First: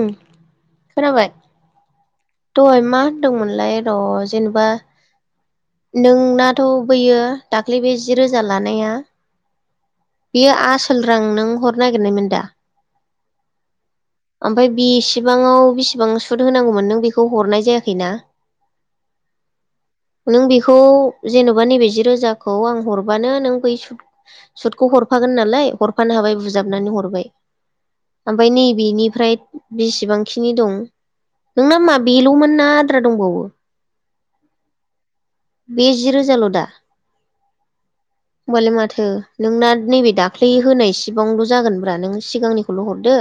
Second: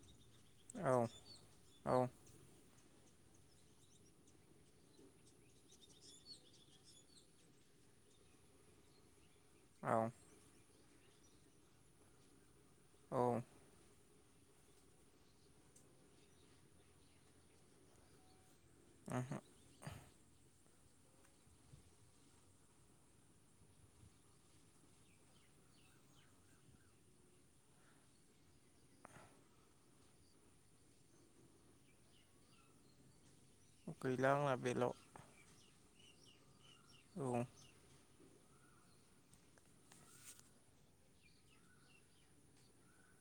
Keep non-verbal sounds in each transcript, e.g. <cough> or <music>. उम औ खोनाबाय। औ दहाय मा होनदोंमोनलाय र' जेनेबा। नोंनाथ' बैयो दाख्लै बे जि रोजा लानाया। औ। बेयो आसोल रां नों हरनो नागिरनायमोन दा। औ। ओमफाय बेसेबांआव बेसिबां सुद होनांगौमोन नों बेखौ हरनाय जायाखैना। ओहो। नों बेखौ जेन'बा नैबे जि रोजाखौ आं हरबानो नों बै सुद। सुटखौ हरफागोन नालाय हरफानो हाबाय बुजाबनानै हरबाय। ओमफाय नैबेनिफ्राय बिसिबांखिनि दं। नोंना मा बेल'मोन ना आद्रा दंबावो? गैला आंना बेल'। बे जि रोजाल' दा। औ। <unintelligible> होमबालाय माथो नोंना नैबे दाख्लै होनायसिबांल' जागोनब्रा नों सिगांनिखौल' हरदो।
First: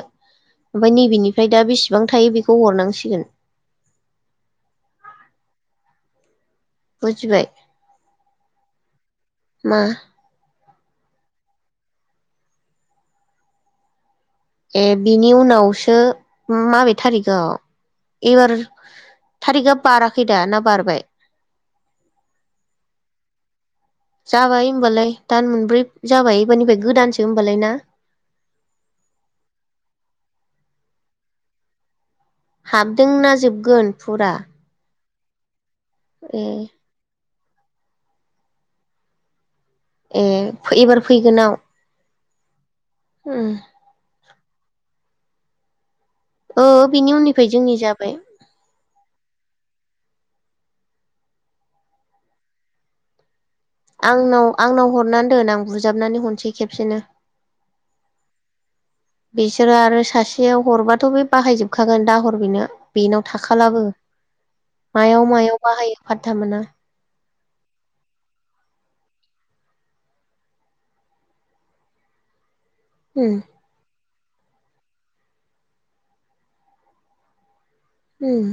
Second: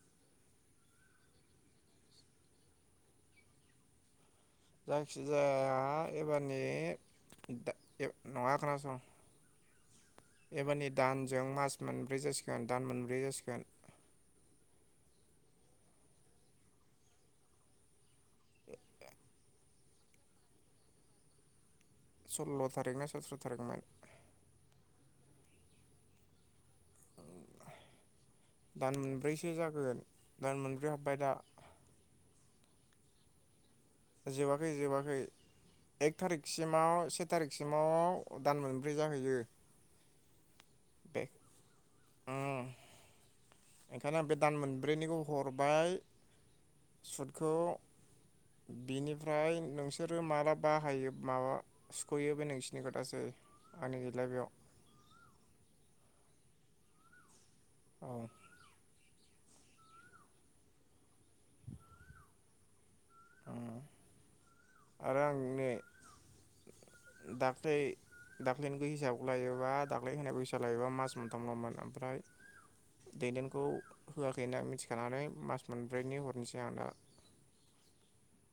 ओमफाय नैबेनिफ्राय दा बेसेबां थायो बेखौ हरनांसिगोन। जायखिजाया। एबारनि बुजिबाय दा नङा खोनासं। मा एबारनि दानजों मास मोनब्रै जासिगोन दान मोनब्रै जासिगोन। ए बिनि उनावसो माबे थारिखआव एबार थारिकआ बाराखै दा ना बारबाय? सल्ल' थारिख ना सथ्र' थारिकमोन। जाबाय होमबालाय दान मोनब्रै जाबाय एबारनिफ्राय गोदानसो होमबालाय ना? दान मोनब्रैसो जागोन दान मोनब्रै हाबबाय दा। हाबदों ना जोबगोन? फुरा जोबाखै जोबाखै एक ए थारिखसिमाव से थारिखसिमाव दान मोनब्रै जाहैयो। ए एबार बे फैगोनाव? उम ओंखायनो आं बे दान मोनब्रैनिखौ हरबाय। औ बिनि उननिफ्राय जोंनि जाबाय। बिनिफ्राय नोंसोरो माला बाहायो माबा सुख'यो बे नोंसिनि खोथासै। आंनि गैला आंनाव बेयाव आंनाव हरनानै दोन आं बुजाबनानै हरसै खेबसेनो। अ बिसोरो आरो सासेया हरबाथ' बे बाहायजोबखागोन दाहर बेनो। बेनाव उम। थाखालाबो आरो मायाव मायाव आंनो बाहायो फाथथा मोना। दाख्लै दाख्लैनि हिसाब लायोबा दाख्लै होनाय हिसाब लायोबा मास मोनथामखौ हमना ला ओमफ्राय उम दैदेनखौ होआखै होनना मिथिखानानै मास मोनब्रैनि हरनोसै आं दा। उम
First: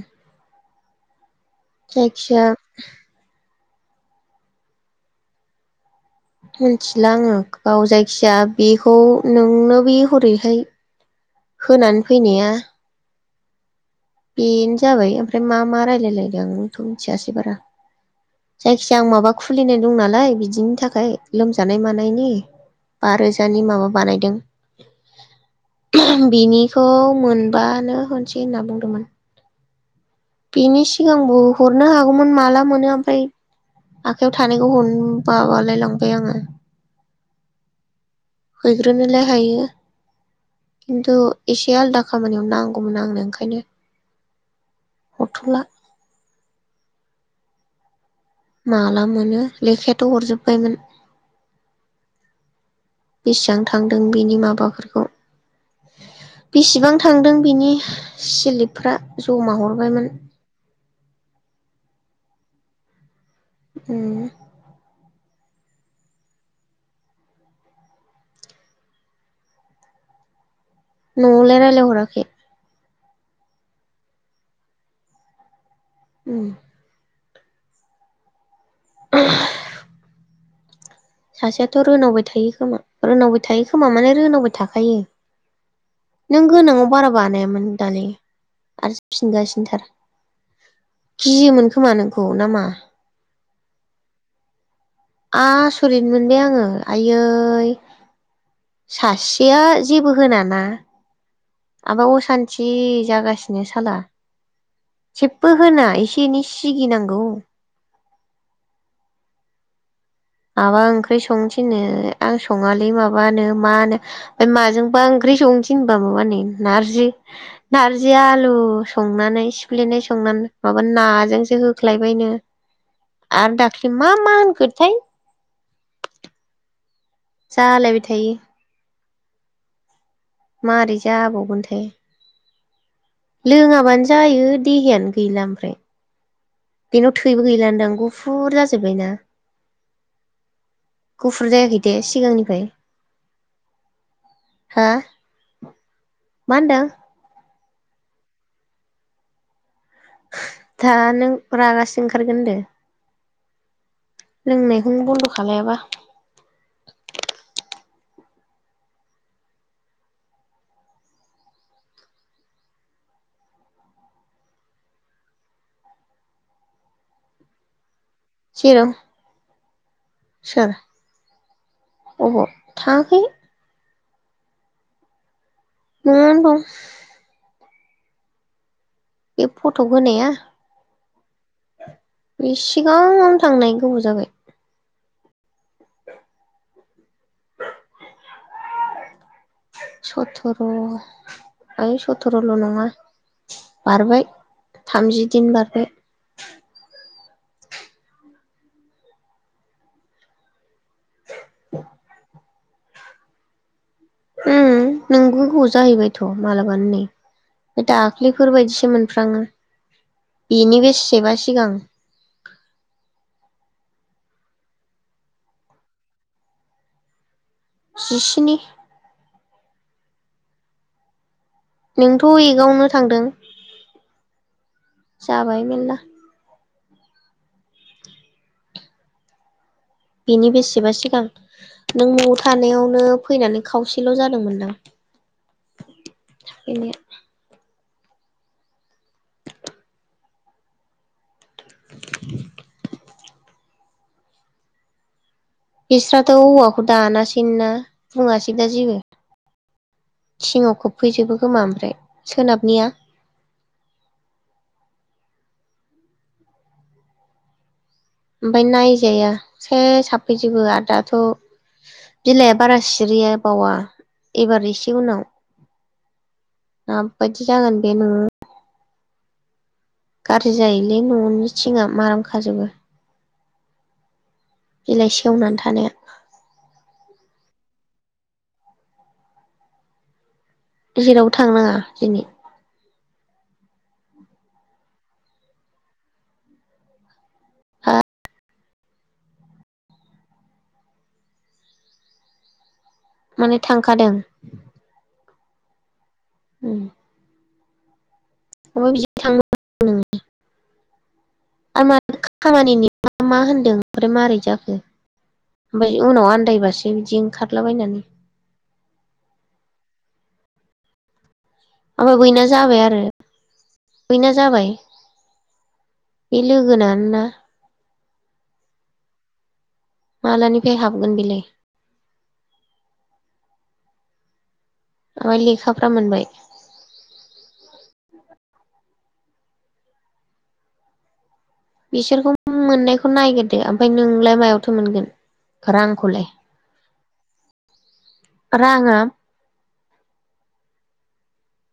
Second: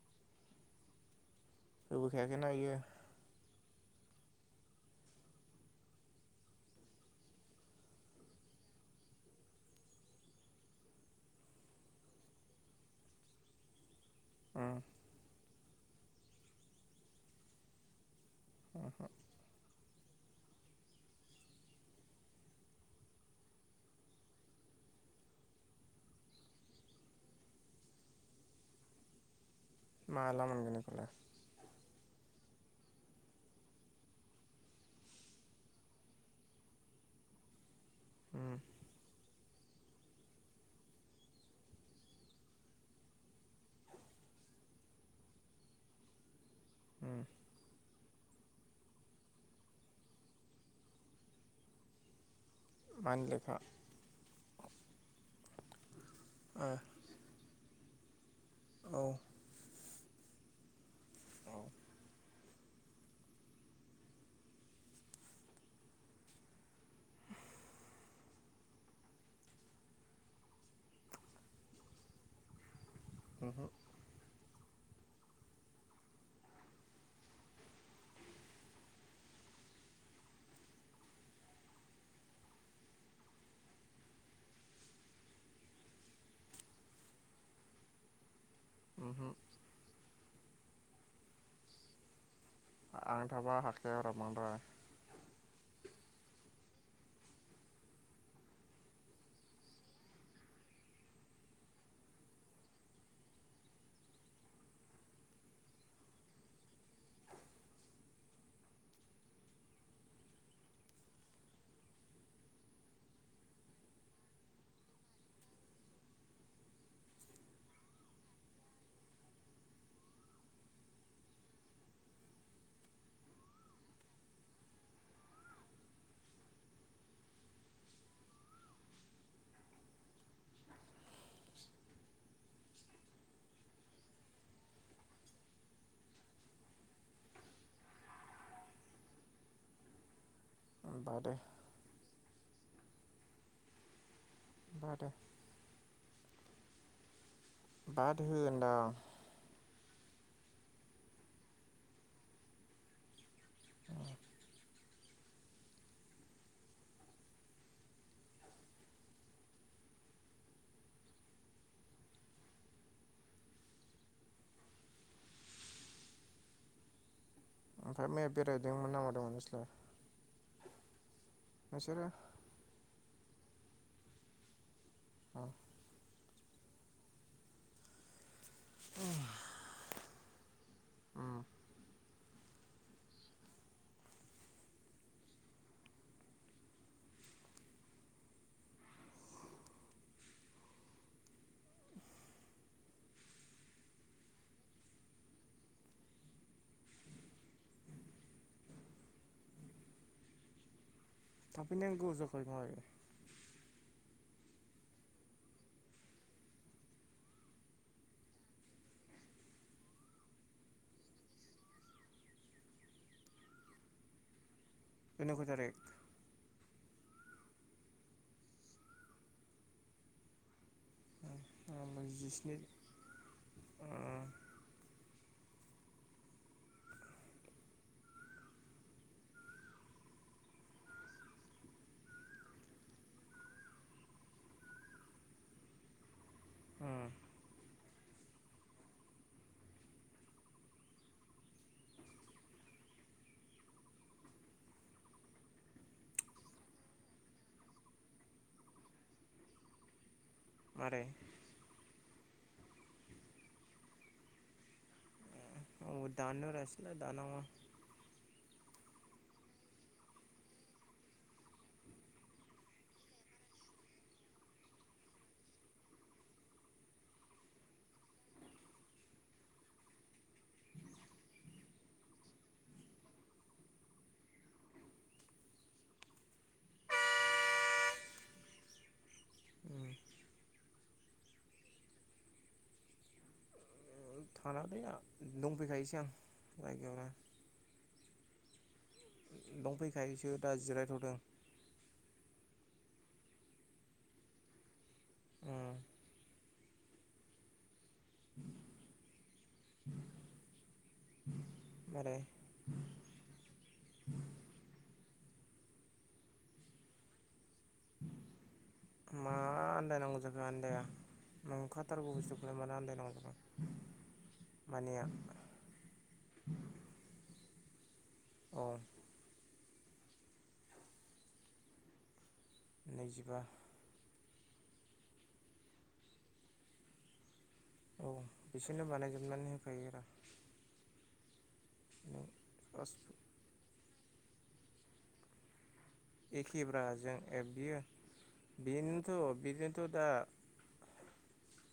होफैखायाखै जायखिया ना इयो मिथिला आङो गाव जायखिया बेखौ नोंनो बे हरैहाय होनानै फैनाया उम बेनो जाबाय ओमफ्राय मा मा रायलायलायदों आंबोथ' मिथियासै बारा। उम जायखिजाया आं माबा खुलिनाय दं नालाय बिदिनि थाखाय लोमजानाय मानायनि। बा रोजानि माबा बानायदों। बिनिखौ मोनबानो होनसै होनना बुंदोंमोन। माला मोनगोन बिनि बेखौलाय सिगांबो हरनो हागौमोन माला मोनो ओमफ्राय आखायाव थानायखौ हरनो बाबालाय लांबाय आङो। उम हैग्रोनोलाय हायो। खिन्थु एसे आलदा खामानियाव नांगौमोन आंनो ओंखायनो हरथ'ला उम माला मोनो लेखायाथ' हरजोब्बायमोन। मानि लेखा बेसेबां थांदों बेनि माबाफोरखौ ओ बेसेबां थांदों बिनि औ सिलिपफ्रा जमा हरबायमोन। औ उम न'आवलाय रायज्लायहराखै? उमहो उम <inaudible> सासेयाथ' रोनावबाय थायो खोमा रोनावबाय थायो खोमा माने रोनावबाय थाखायो। नों गोनाङाव बारा बानायामोन दालाय आरो उमहो फिनगासिनोथार गियोमोन खोमा नोंखौ ना मा? आं थाबा हाखायारा बांद्राय। आसरिथ मोनबाय आङो आयै। सासेया जेबो होनाना। आबा असान्थि जागासिनो साला जेबो होना एसे एनै सिगि नांगौ माबा ओंख्रि संनोथिनो आं सङालै माबानो मानो माजोंबा ओंख्रि संनोथिनबाबो माने नारजि। नारजि आलु संनानै सिफ्लेनाय संनानै माबा नाजोंसो होख्लायबायनो आरो दाख्लै मा मा होनखोथाय जालायबाय थायो। माबोरै जाबावगोन थाय। लोङाबानो जायो देहायानो गैला ओमफ्राय बेनाव थैबो गैला होनदां गुफुर जाजोब्बाय ना? बादो गुफुर जायाखै दे सिगांनिफ्राय, हा बादो मा होनदों? बाद हो होदों आं। दा नों रागासो जोंनो ओंखारगोन होनदों। लोंनायखौनो बन्द' खालायाबा। ओमफ्राय मैया जेराव बेरायदोंमोन नामा दमोन नोंसोलाय। सोर नोंसोरो। अबाव थांहाखै। अ न'आवनो दं। बे फट' होनाया। उम बे सिगां थांनाय गोबाव जाबाय। सथ्र' ओइ सथ्रल' नङा। बारबाय थामजि दिन बारबाय। थाफिन नांगौ <unintelligible> थाबाय। नोंगौ गु जाहैबायथ' मालाबानो नै। दाख्लैफोर बायदिसो मोनफ्राङो बेनि बेसेबा सिगां। होनांगौ जादों। जिस्नि <unintelligible> नोंथ' जिस्नि एगआवनो थांदों उम जाबाय मेरला। बिनि बेसेबा सिगां। नों न'आव थानायावनो फैनानै खावसेल' जादोंमोनदां। फैनाया <unintelligible> <inaudible> बिस्राथ' औवाखौ दानासै ना बुङासै दा जेबो। थिङाव मारै खोबफैजोबो खोमा ओमफ्राय सोनाबनिया। <unintelligible> ओमफाय नायजाया सेस हाफैजोबो आरो दाथ' बिलाइआ बारा सिरिया बावा एबार एसे उनाव मा बादि जागोन बे न' गाज्रि जायोलै न'नि थिङआ माराम खाजोबो बिलाय सेवनानै थानाया उम जेरावबो थांनाङा दिनै? थांनाङालै आं दंफैखायोसै आं जायगायावनो। हां? दंफैखायोसो दा जिरायथ'दों। माने थांखादों? उम ओम- माबा बिदि थांनो मारै <unintelligible> खामानिनि मा मा होनदों ओमफ्राय माबोरै जाखो? आमफ्राय उनाव आनन्दायबासो बिदि ओंखारलाबायनानै मा आन्दायनांगौ जाखो आन्दाया नंखा थारगौ ओमफ्राय बैना बुस्थुखौलाय मानो जाबाय आरो आन्दायनांगौ जाखो बैना जाबाय मानिया बे लोगोनानोना? औ मालानिफ्राय हाबगोन बिलाय। नैजिबा आमफ्राय लेखाफ्रा मोनबाय? औ। बिसोरनो बानायजोबनानै होखायो रा। बिसोरखौ नों मोननायखौ नायग्रोदो आमफाय नोंलाय मायावथो मोनगोन रांखौलाय? एखेब्राजों ए बियो राङा बेनोथ' बेनोथ' दा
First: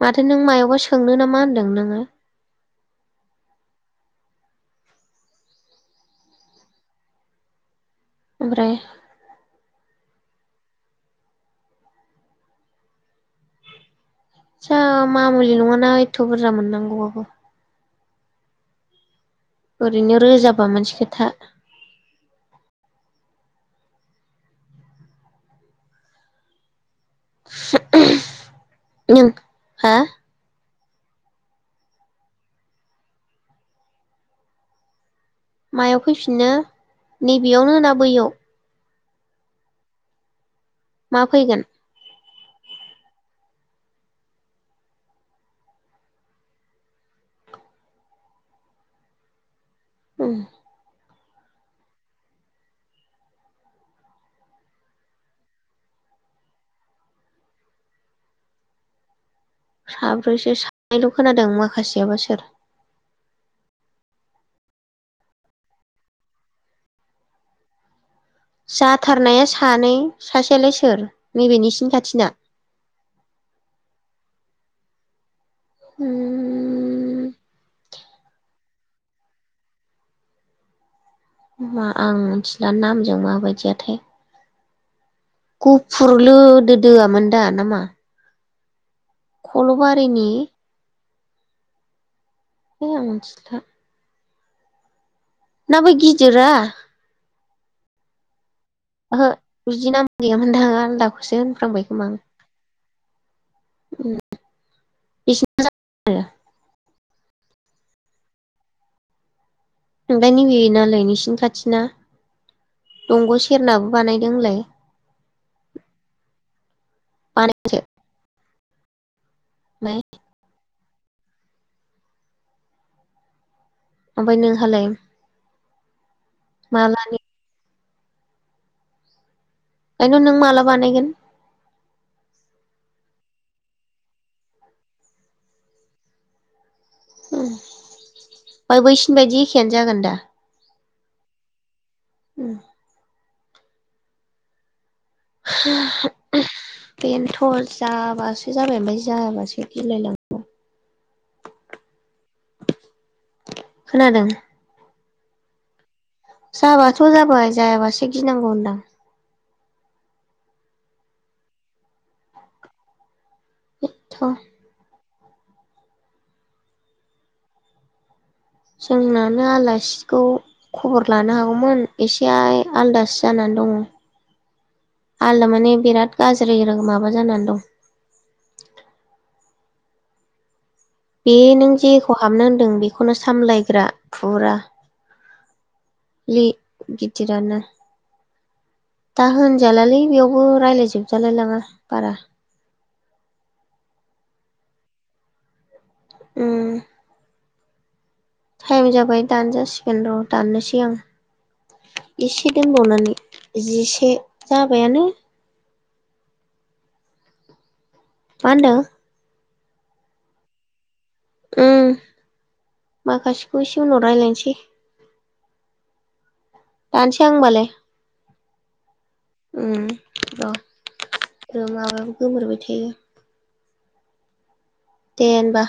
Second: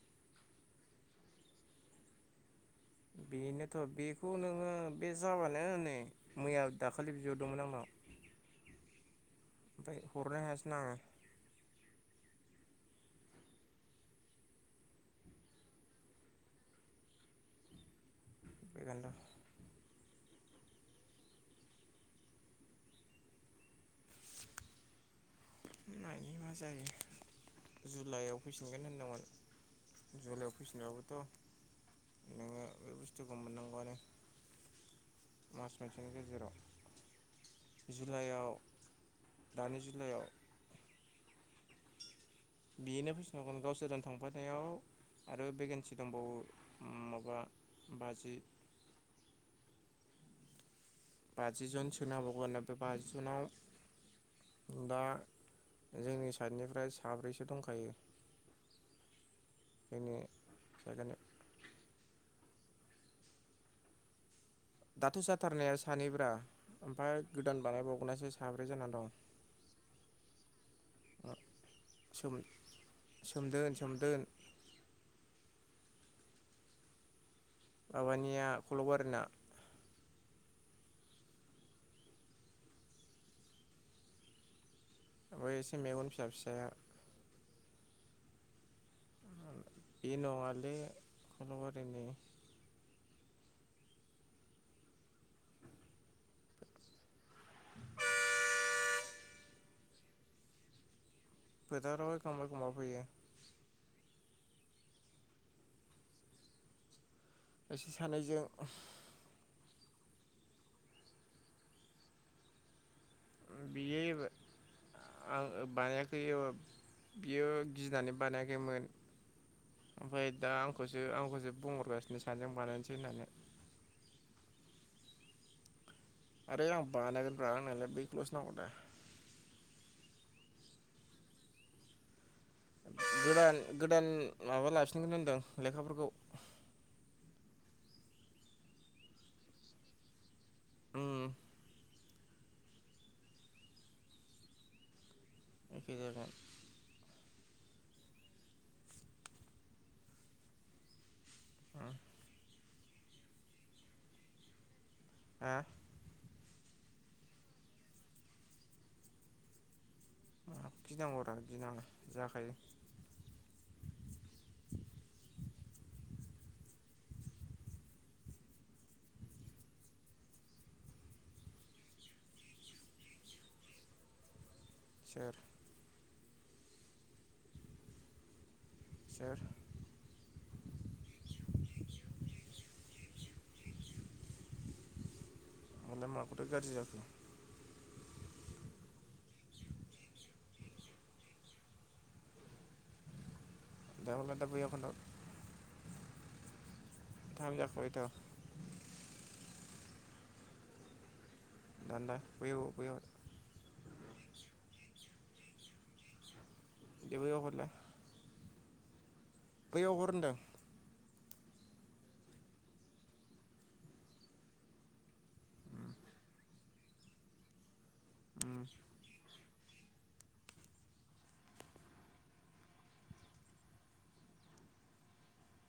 माथो नों मायावबा सोंनो नामा होन्दों नोङो? बेनोथ' बेखौ नोङो बे जाबानो नै मैया दाखालि बिहरदोंमोन आंनाव। आमफ्राय? आमफाय हरनो हायासैना आं सा मामुलि नङाना एथ' बुरजा मोननांगौवाबो। <unintelligible> ओरैनो रोजाबा मोनसे खोथा। नायनि मा जायो जुलाइआव फैफिनगोन होनदोंमोन नों हा जुलाइआव फैफिनबाबोथ' नोङो बै बुस्थुखौ मोननांगौआनो मास मायाव मोनसेनि फैफिननो नैबेयावनो ना गेजेराव बैयाव जुलाइआव दानि जुलायाव मा फैगोन। बेनो फैफिन बावगोन गावसोरजों थांफानायाव आरो भेकेन्सि दंबावो ओम माबा बाजि ओम बाजि जन सोनो हाबावगोन आमफ्राय बाजिजोनाव दा जोंनि साइडनिफ्राय साब्रैसो दंखायो जोंनि साब्रैसो सानैल' जायगानि खोनादों माखासेयाबा सोर। दाथ' जाथारनाया सानै ब्रा ओमफाय गोदान बानायबावनायासो सा जाथारनाया सानै सासेयालाय सोर नैबे नोंसिनि खाथिना? सोमदोन-सोमदोन। ओम माबानिया ख'ल'बारिना। मा आं मिथिला नामजों माबायदियाथाय। ओमफ्राय एसे मेगन गुफुर फिसा फिसाया लोदोदोआ मोनदा नामा? <unintelligible> ए खल'बारिनि नङालै फ'ल'बारिनि। है आं मिथिला। ना बै गिदिरा? ओहो बिदि नाम गैयामोनदां आो आलदाखौसो होनफ्र्लांबाय खोमा फोथाराव आं। एखमबा एखमबा फैयो ओम <unintelligible> एसोर सानैजों। ओमबाय नैबे नालाय नोंसिनि खाथिना दंग' सेरनाबो बियो बानायदों होनलाय? आं बानायाखै इब बियो बानायसो गिनानै बानायाखैमोन। ओमफ्राय ओमफाय दा आंखौसो आंखौसो बुंहरगासिनो सानदों बानायसै होननानै। ओमफाय नोंहालाय? आरे आं मालानि बानायगोनब्रा आंनानैलाय बैखौल'सो नांगौदा। ओंखायथ नों माला बानायगोन? गोदान गोदान माबा लाफिनगोन होनदों लेखाफोरखौ। ओ ओमफ्राय बैसिनि बायदि एखेयानो जागोन दा? ओम उम। हो एखे जागोन ओम बेनोथ' जाबासो जाबाय ओमफ्राय जायाबासो गिलायलाङो। ओम खोनादों? हा? जाबाथ' जाबाय जायाबासो गिनांगौ होनदां। माखौ गिनांगौरा गिनाङा जाखायो। एथ'। जोंनानो आलासिखौ खबर लानो हागौमोन एसे आइ आलदासो जानानै दङ। सोर आलदा मानि बिराद गाज्रिरो माबा जानानै दं। सोर? बे नों जेखौ हाबनो होनदों बेखौनो सामलायग्रा फुरा। मालाय लि माखौथो गाज्रि जाखो गिदिरानो। दा होनजालालै बेयावबो राय्लाय जोबजालाय लाङा बारा। दा हदलाय बैआव खोनथाहर। उम। थाइम जाखाबायथ'। टाइम जाबाय दानजासिगोन र' दाननोसै आं। दानला एसे बैयाव बैयाव दोनबावनानै जिसे जाबायानो। दि बैयाव हरलाय। मा होनदों? बैयाव हर होनदो। उम माखासेखौ एसे उनाव रायजलायनोसै। उम दानसै आं होमबालाय। ओम ओम औ। र' माबायाबो गोमोरबाय थायो। दे होमबा।